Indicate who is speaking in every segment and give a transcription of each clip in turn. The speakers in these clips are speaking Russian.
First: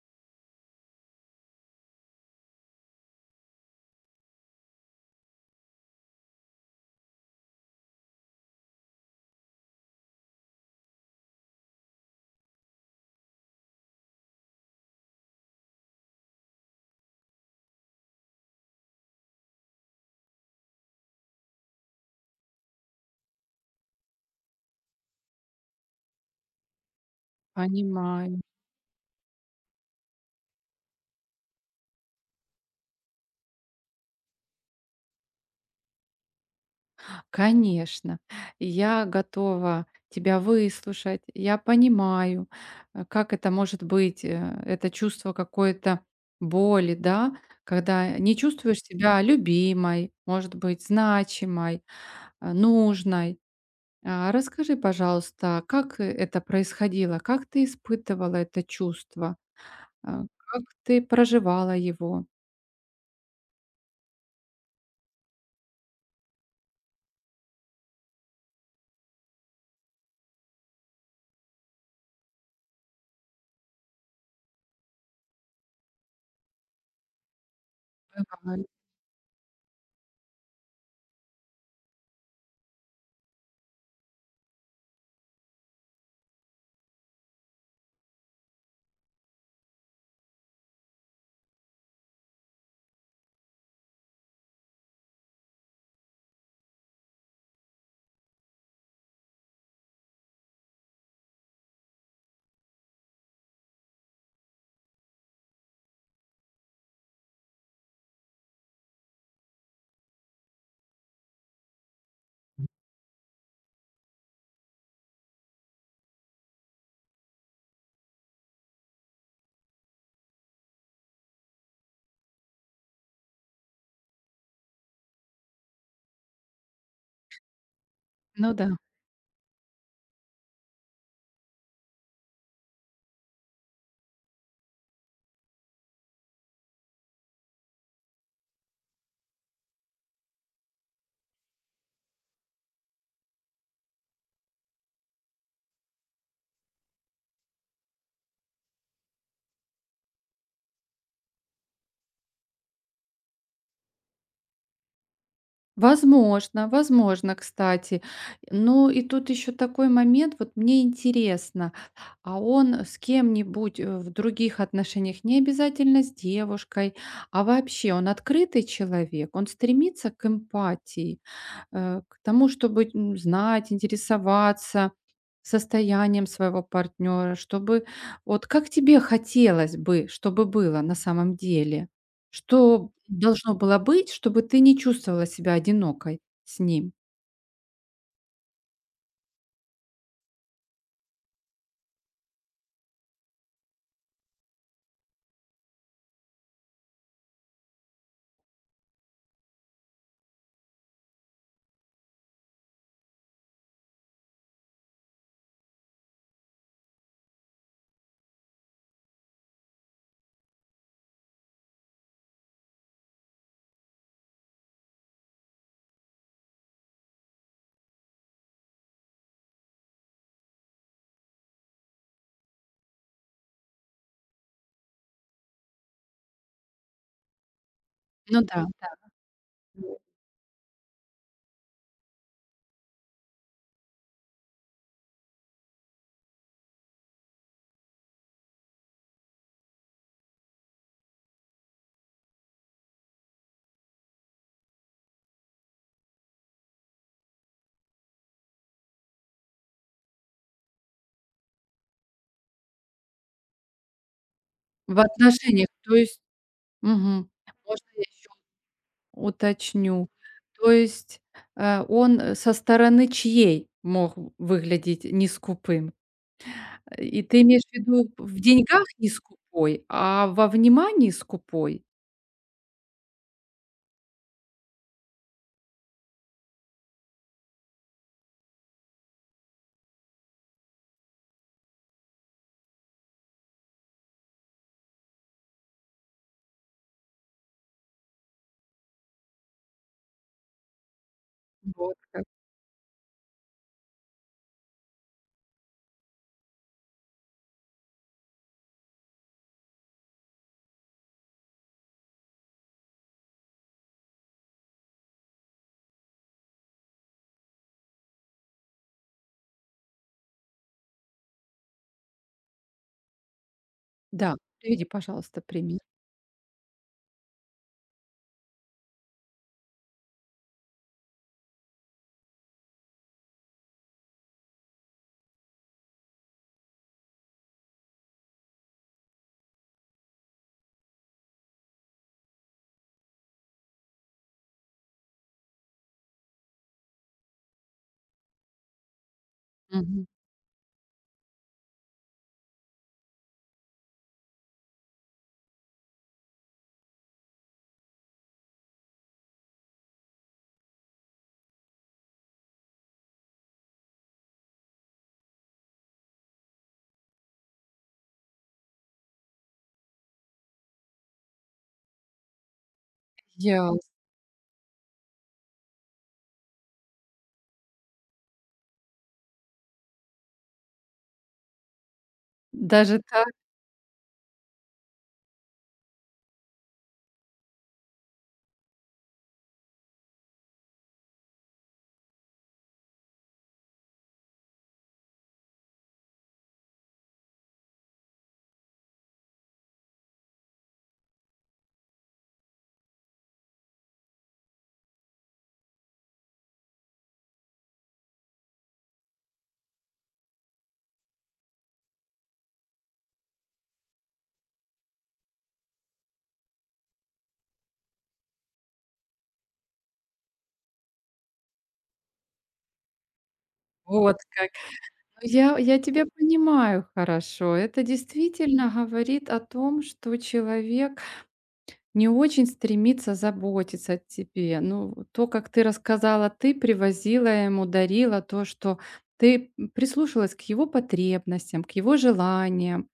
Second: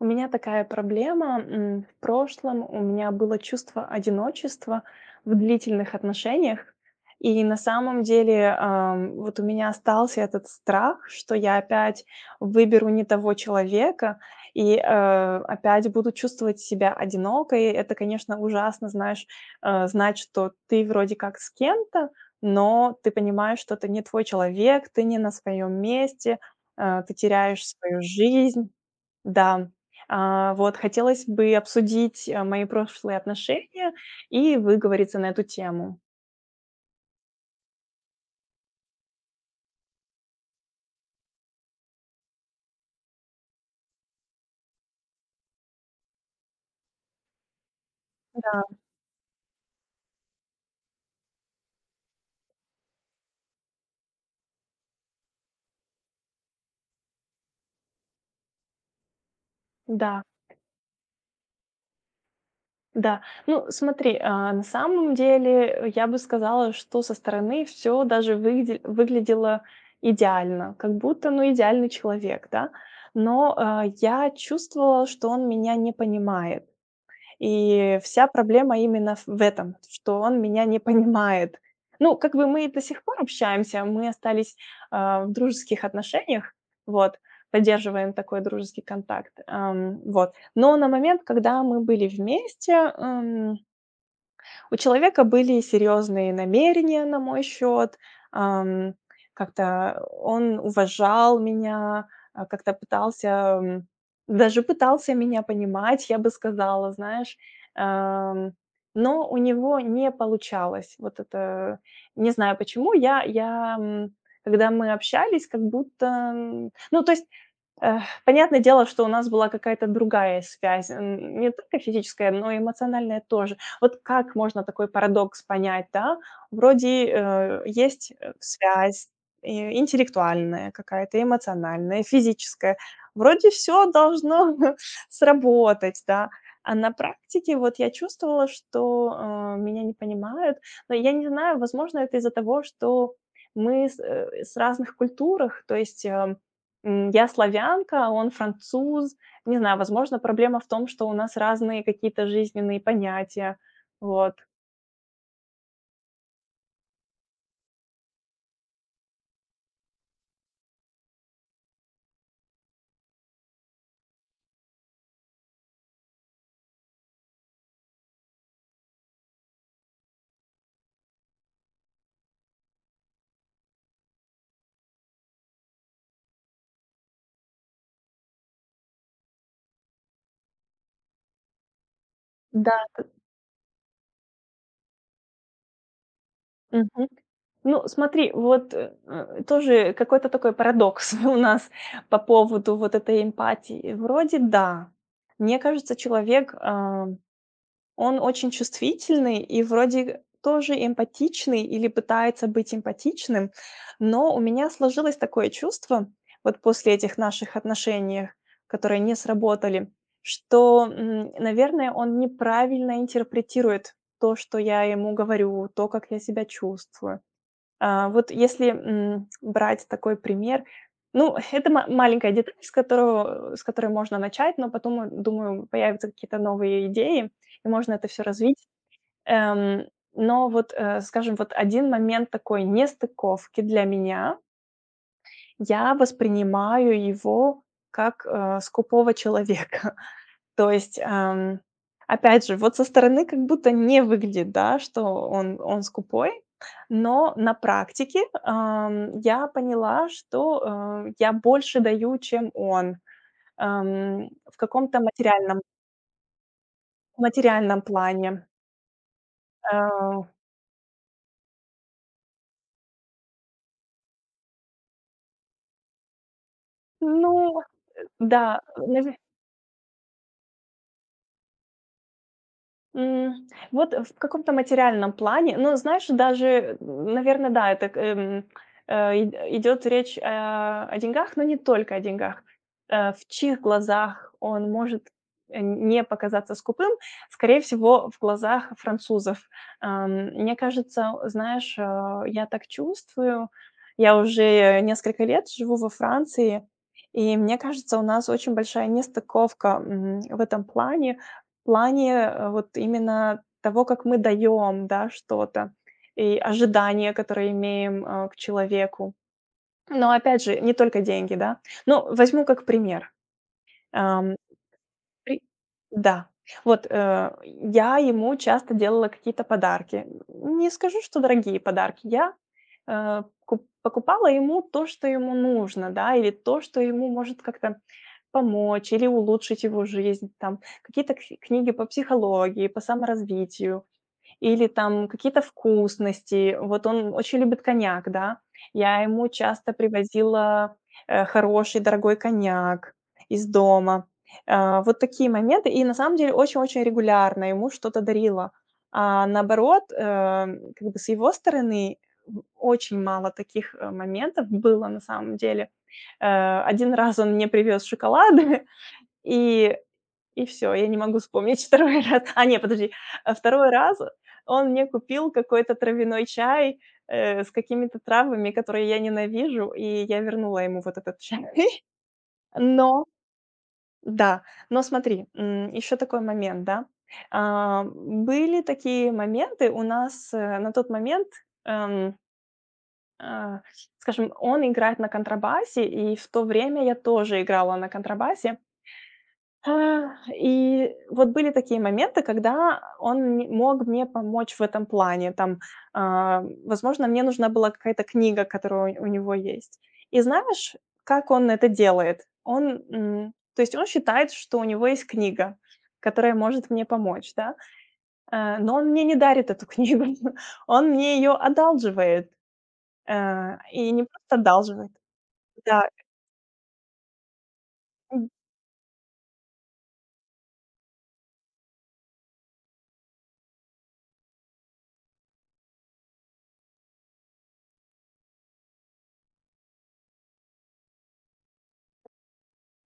Speaker 1: У меня такая проблема. В прошлом у меня было чувство одиночества в длительных отношениях. И на самом деле вот у меня остался этот страх, что я опять выберу не того человека и опять буду чувствовать себя одинокой. Это, конечно, ужасно, знаешь, знать, что ты вроде как с кем-то, но ты понимаешь, что ты не твой человек, ты не на своем месте, ты теряешь свою
Speaker 2: Понимаю.
Speaker 1: жизнь. Да, вот хотелось бы обсудить, мои прошлые отношения и выговориться на эту тему.
Speaker 2: Конечно. Я готова тебя выслушать. Я понимаю, как это может быть, это чувство какой-то боли, да, когда не
Speaker 1: Да,
Speaker 2: чувствуешь себя любимой, может быть, значимой, нужной. Расскажи, пожалуйста, как это происходило, как ты испытывала это чувство, А,
Speaker 1: да,
Speaker 2: как ты проживала его?
Speaker 1: да. Ну, смотри, на самом деле я бы сказала, что со стороны все даже выгде выглядело идеально, как будто, ну, идеальный человек, да. Но, я чувствовала, что он меня не понимает. И вся
Speaker 2: А,
Speaker 1: проблема именно в этом, что он меня не понимает. Ну, как бы мы до сих пор общаемся, мы остались, в дружеских отношениях, вот, поддерживаем такой дружеский контакт, вот. Но на момент, когда мы были вместе, эм у человека были серьезные намерения на мой счет. Ам, Как-то он уважал меня, как-то пытался, м, даже пытался меня понимать, я бы сказала, знаешь. Ам, но у него не получалось. Вот это, не знаю почему, когда мы общались, как будто. Ну, то есть, эх, понятное дело, что у нас была какая-то другая связь, н не только физическая, но и эмоциональная тоже. Вот как можно такой парадокс понять, да? Вроде, есть,
Speaker 2: Ну да.
Speaker 1: связь, э, интеллектуальная какая-то, эмоциональная, физическая. Вроде все должно сработать, да. А на практике вот я чувствовала, что, меня не понимают. Но я не знаю, возможно, это из-за того, что мы с разных культурах. То есть, я славянка, он француз. Не знаю, возможно, проблема в том, что у нас разные какие-то жизненные понятия. Вот.
Speaker 2: Возможно, возможно, кстати. Ну и тут еще такой момент, вот мне интересно, а он с кем-нибудь в других отношениях, не обязательно с девушкой, а вообще он открытый человек, он стремится к эмпатии, к тому, чтобы знать, интересоваться состоянием своего партнера, чтобы вот как тебе хотелось бы, чтобы было на самом деле?
Speaker 1: Да.
Speaker 2: Что должно было быть, чтобы ты не чувствовала себя одинокой с ним?
Speaker 1: Мгм. Ну, смотри, вот, тоже какой-то такой парадокс у нас по поводу вот этой эмпатии. Вроде да. Мне кажется, человек, он очень чувствительный и вроде тоже эмпатичный или пытается быть эмпатичным, но у меня сложилось такое чувство вот после этих наших отношений, которые не сработали, что, наверное, он неправильно интерпретирует то, что я ему говорю, то, как я себя чувствую. Вот если, брать такой пример, ну, это ма маленькая деталь, с которой можно начать, но потом, думаю, появятся какие-то новые идеи, и можно это все
Speaker 2: Ну да,
Speaker 1: развить. Эм,
Speaker 2: вот.
Speaker 1: но вот, скажем, вот один момент такой нестыковки для меня. Я воспринимаю его как, скупого человека. То есть, опять же, вот со стороны как будто не выглядит, да, что он скупой, но на практике, я поняла, что, я больше даю, чем он, в каком-то
Speaker 2: В
Speaker 1: материальном
Speaker 2: отношениях, то есть мгм.
Speaker 1: материальном
Speaker 2: Можно я еще
Speaker 1: плане.
Speaker 2: уточню?
Speaker 1: Э,
Speaker 2: То есть, он, со стороны чьей мог выглядеть не скупым? И
Speaker 1: ну
Speaker 2: ты имеешь в виду в
Speaker 1: да,
Speaker 2: деньгах не скупой, а во внимании скупой?
Speaker 1: Вот в каком-то материальном плане, ну знаешь, даже, наверное, да, это, и идёт речь, о деньгах, но не только о деньгах. В чьих глазах он может, не показаться скупым? Скорее всего, в глазах французов. Мне кажется, знаешь,
Speaker 2: Вот как.
Speaker 1: я так чувствую, я уже несколько лет живу во Франции, и мне кажется, у нас очень большая нестыковка, в этом плане. В плане, вот именно того, как мы даем, да, что-то, и ожидания, которые имеем, к человеку. Но опять же, не только деньги, да. Ну, возьму как пример. Ам,
Speaker 2: Да, приведи, пожалуйста,
Speaker 1: при
Speaker 2: пример.
Speaker 1: Да. Вот, я ему часто делала какие-то подарки. Не скажу, что дорогие подарки. Я, э, куп покупала ему то, что ему нужно, да, или то, что ему может как-то помочь или улучшить его жизнь, там какие-то кси книги по психологии, по саморазвитию. Или там какие-то вкусности. Вот он очень любит коньяк, да. Я ему часто
Speaker 2: Мгм.
Speaker 1: привозила, хороший, дорогой коньяк из дома. Вот такие моменты. И на самом деле очень-очень регулярно ему что-то дарила. А наоборот, как бы с его стороны в очень мало таких, моментов было на самом деле. 1 раз он мне привез шоколады, и и все, я не могу вспомнить второй раз. А, не, подожди, а 2
Speaker 2: Ясно.
Speaker 1: раз он мне купил какой-то травяной чай, с какими-то травами, которые я ненавижу, и я вернула ему вот этот чай.
Speaker 2: Даже
Speaker 1: Но
Speaker 2: так?
Speaker 1: да, но смотри, еще такой момент, да. Были такие моменты у нас, на тот момент, эм, а, скажем, он играет на контрабасе, и в то время я тоже играла на контрабасе. И вот были такие моменты, когда он ме мог мне помочь в этом плане. Там, возможно, мне нужна была какая-то книга, которая у него есть. И знаешь, как он это делает? Он, то есть он считает, что у него есть книга, которая может мне помочь, да, но он мне не дарит эту книгу, он мне ее одалживает, и не
Speaker 2: Вот
Speaker 1: просто
Speaker 2: как.
Speaker 1: одалживает.
Speaker 2: Я
Speaker 1: Да,
Speaker 2: тебя понимаю хорошо. Это
Speaker 1: м,
Speaker 2: действительно говорит о том, что человек не очень стремится заботиться о тебе. Ну, вот то, как ты рассказала, ты привозила ему, дарила то, что ты, прислушалась к его потребностям, к его желаниям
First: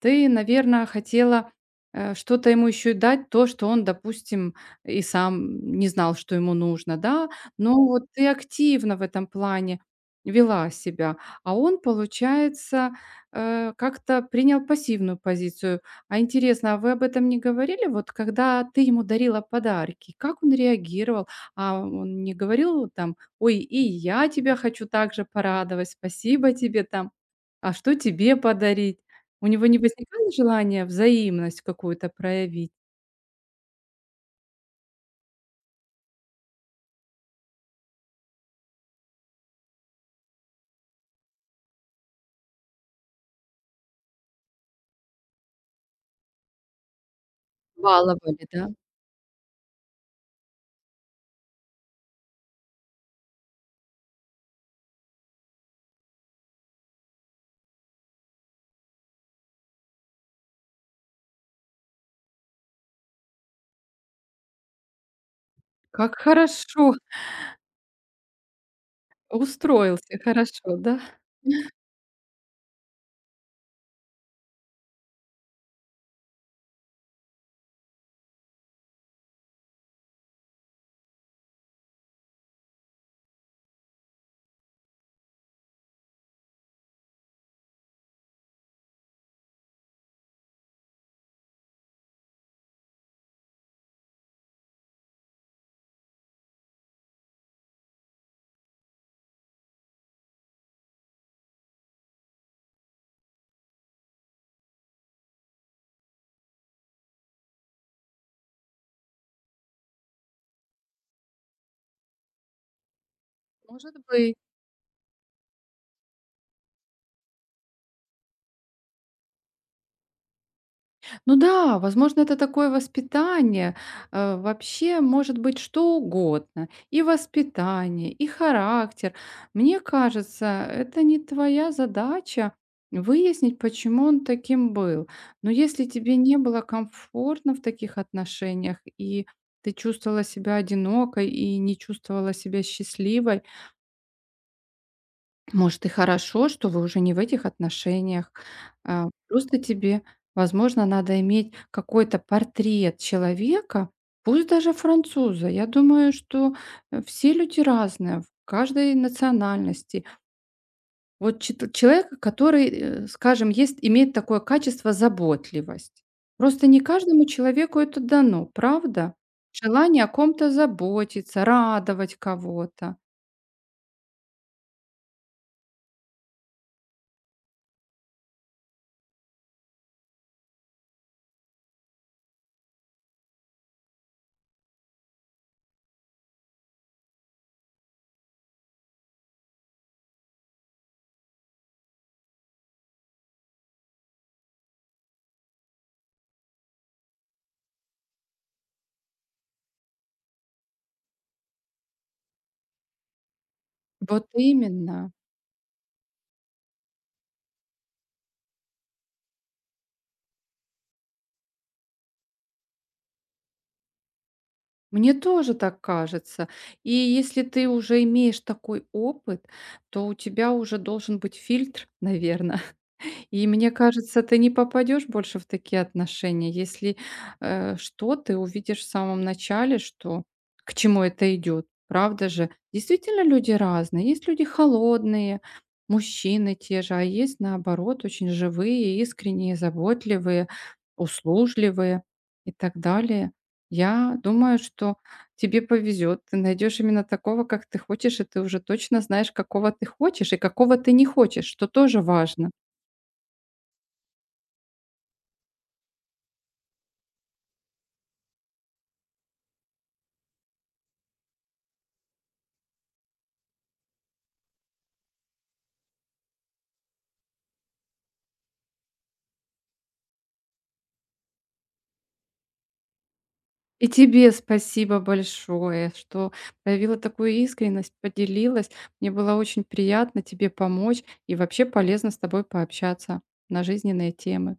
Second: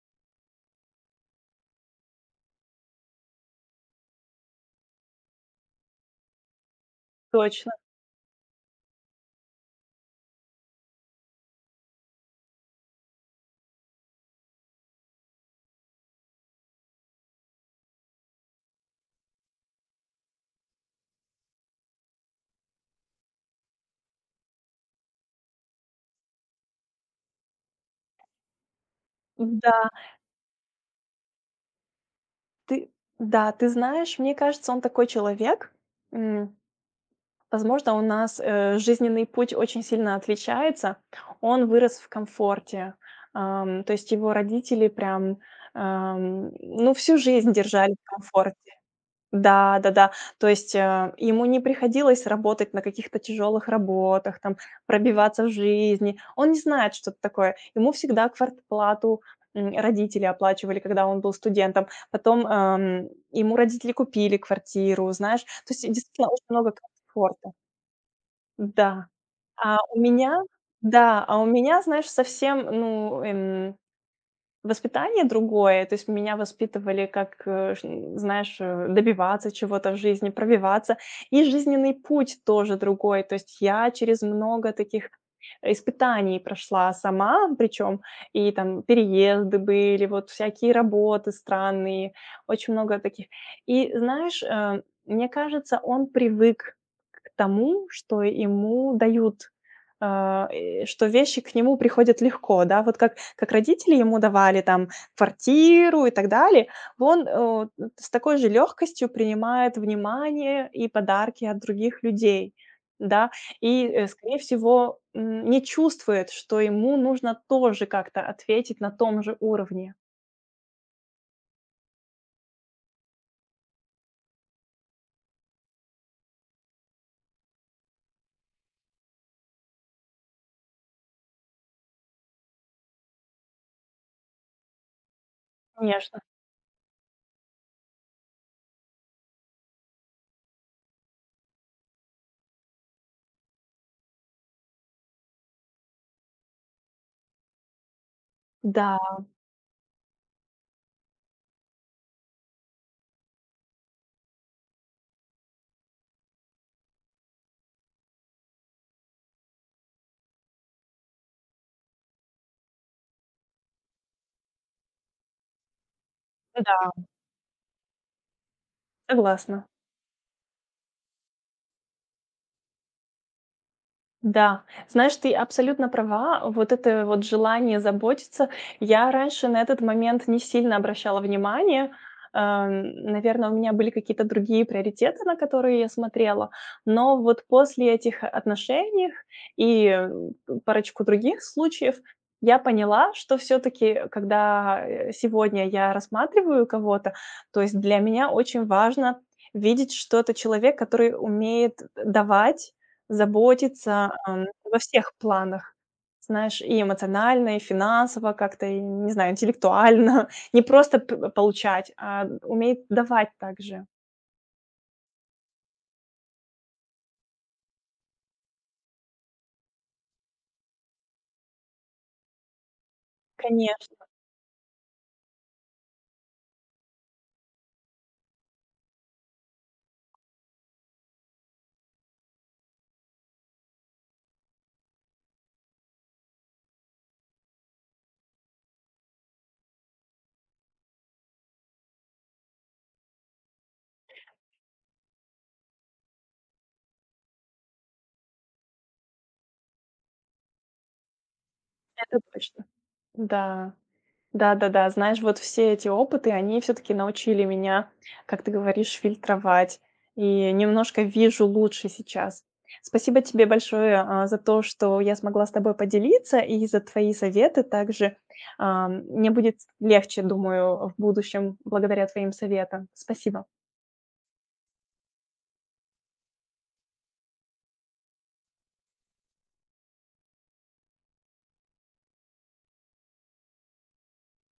Speaker 2: ты, наверное, хотела, что-то ему еще и дать, то, что он, допустим, и сам не знал, что ему нужно, да.
Speaker 1: точно,
Speaker 2: Но вот ты активно в этом плане вела себя, а он, получается, как-то принял пассивную позицию. А интересно, а вы об этом не говорили? Вот когда ты ему дарила подарки, как он реагировал? А он не говорил там: "Ой, и я тебя хочу также порадовать, спасибо тебе там"? А что тебе подарить? У него не
Speaker 1: да.
Speaker 2: возникало желания взаимность какую-то проявить?
Speaker 1: Ты Да, ты знаешь, мне кажется, он такой человек. М, Возможно, у нас, жизненный путь очень сильно отличается. Он вырос в комфорте. То есть его родители прям, ну, всю жизнь держали в
Speaker 2: Баловали, да?
Speaker 1: комфорте. Да, да-да. То есть, ему не приходилось работать на каких-то тяжелых работах, там, пробиваться в жизни. Он не знает, что это такое. Ему всегда квартплату, родители оплачивали, когда он был студентом. Потом, ему родители купили квартиру, знаешь. То есть,
Speaker 2: Как
Speaker 1: действительно, очень много
Speaker 2: хорошо!
Speaker 1: комфорта. Да. А у
Speaker 2: Устроился
Speaker 1: меня
Speaker 2: хорошо, да?
Speaker 1: Да, а у меня, знаешь, совсем, ну, воспитание другое. То есть меня воспитывали как, э, ш знаешь, добиваться чего-то в жизни, пробиваться. И жизненный путь тоже другой. То есть я через много таких испытаний прошла сама, причем. И там переезды были, вот всякие работы странные, очень много таких. И знаешь, мне кажется, он привык к тому, что ему дают. Что вещи к нему приходят легко, да, вот как родители ему давали там квартиру и так далее, он, с такой же легкостью принимает внимание и подарки от других людей, да, и,
Speaker 2: Может быть.
Speaker 1: скорее всего, не чувствует, что ему нужно тоже как-то ответить на том же уровне.
Speaker 2: Ну да, возможно, это такое воспитание. Вообще может быть что угодно. И воспитание, и характер. Мне кажется, это не твоя задача выяснить, почему он таким был. Но если тебе
Speaker 1: Конечно.
Speaker 2: не было комфортно в таких отношениях, и ты чувствовала себя одинокой и не чувствовала себя счастливой, может, и хорошо, что вы уже не в этих отношениях.
Speaker 1: Да,
Speaker 2: Просто тебе, возможно, надо иметь какой-то портрет человека, пусть даже француза. Я думаю, что, все люди разные, в каждой национальности. Вот чит человека, который, скажем, есть имеет такое качество заботливость. Просто не
Speaker 1: да,
Speaker 2: каждому человеку это дано, правда?
Speaker 1: согласна.
Speaker 2: Желание о ком-то заботиться, радовать кого-то.
Speaker 1: Да, знаешь, ты абсолютно права. Вот это вот желание заботиться. Я раньше на этот момент не сильно обращала внимание. Наверное, у меня были какие-то другие приоритеты, на которые я смотрела. Но вот после этих отношений и парочку других случаев я поняла, что все-таки, когда сегодня я рассматриваю кого-то, то есть для меня очень важно видеть, что это человек, который умеет давать. Заботиться,
Speaker 2: Вот
Speaker 1: во
Speaker 2: именно.
Speaker 1: всех планах. Знаешь, и эмоционально, и финансово как-то, и, не знаю, интеллектуально. Не просто п получать, а умеет давать также.
Speaker 2: Мне тоже так кажется. И если ты уже имеешь такой опыт, то у тебя уже должен быть фильтр, наверное. И мне
Speaker 1: Конечно,
Speaker 2: кажется, ты не попадешь больше в такие отношения, если, что ты увидишь в самом начале, что к чему это идет. Правда же? Действительно, люди разные. Есть люди холодные, мужчины те же, а есть, наоборот, очень живые, искренние, заботливые, услужливые и так далее. Я думаю, что тебе повезет. Ты найдешь именно такого, как ты хочешь, и ты уже точно знаешь, какого ты хочешь и какого ты не хочешь, что тоже
Speaker 1: это
Speaker 2: важно.
Speaker 1: точно. Да. Да-да-да, знаешь, вот все эти опыты, они все таки научили меня, как ты говоришь, фильтровать, и немножко вижу лучше сейчас. Спасибо тебе большое, за то, что я смогла с тобой поделиться, и за твои советы также. Мне будет легче, думаю, в будущем благодаря твоим советам. Спасибо.
Speaker 2: И тебе спасибо большое, что проявила такую искренность, поделилась. Мне было очень приятно тебе помочь и вообще полезно с тобой пообщаться на жизненные темы.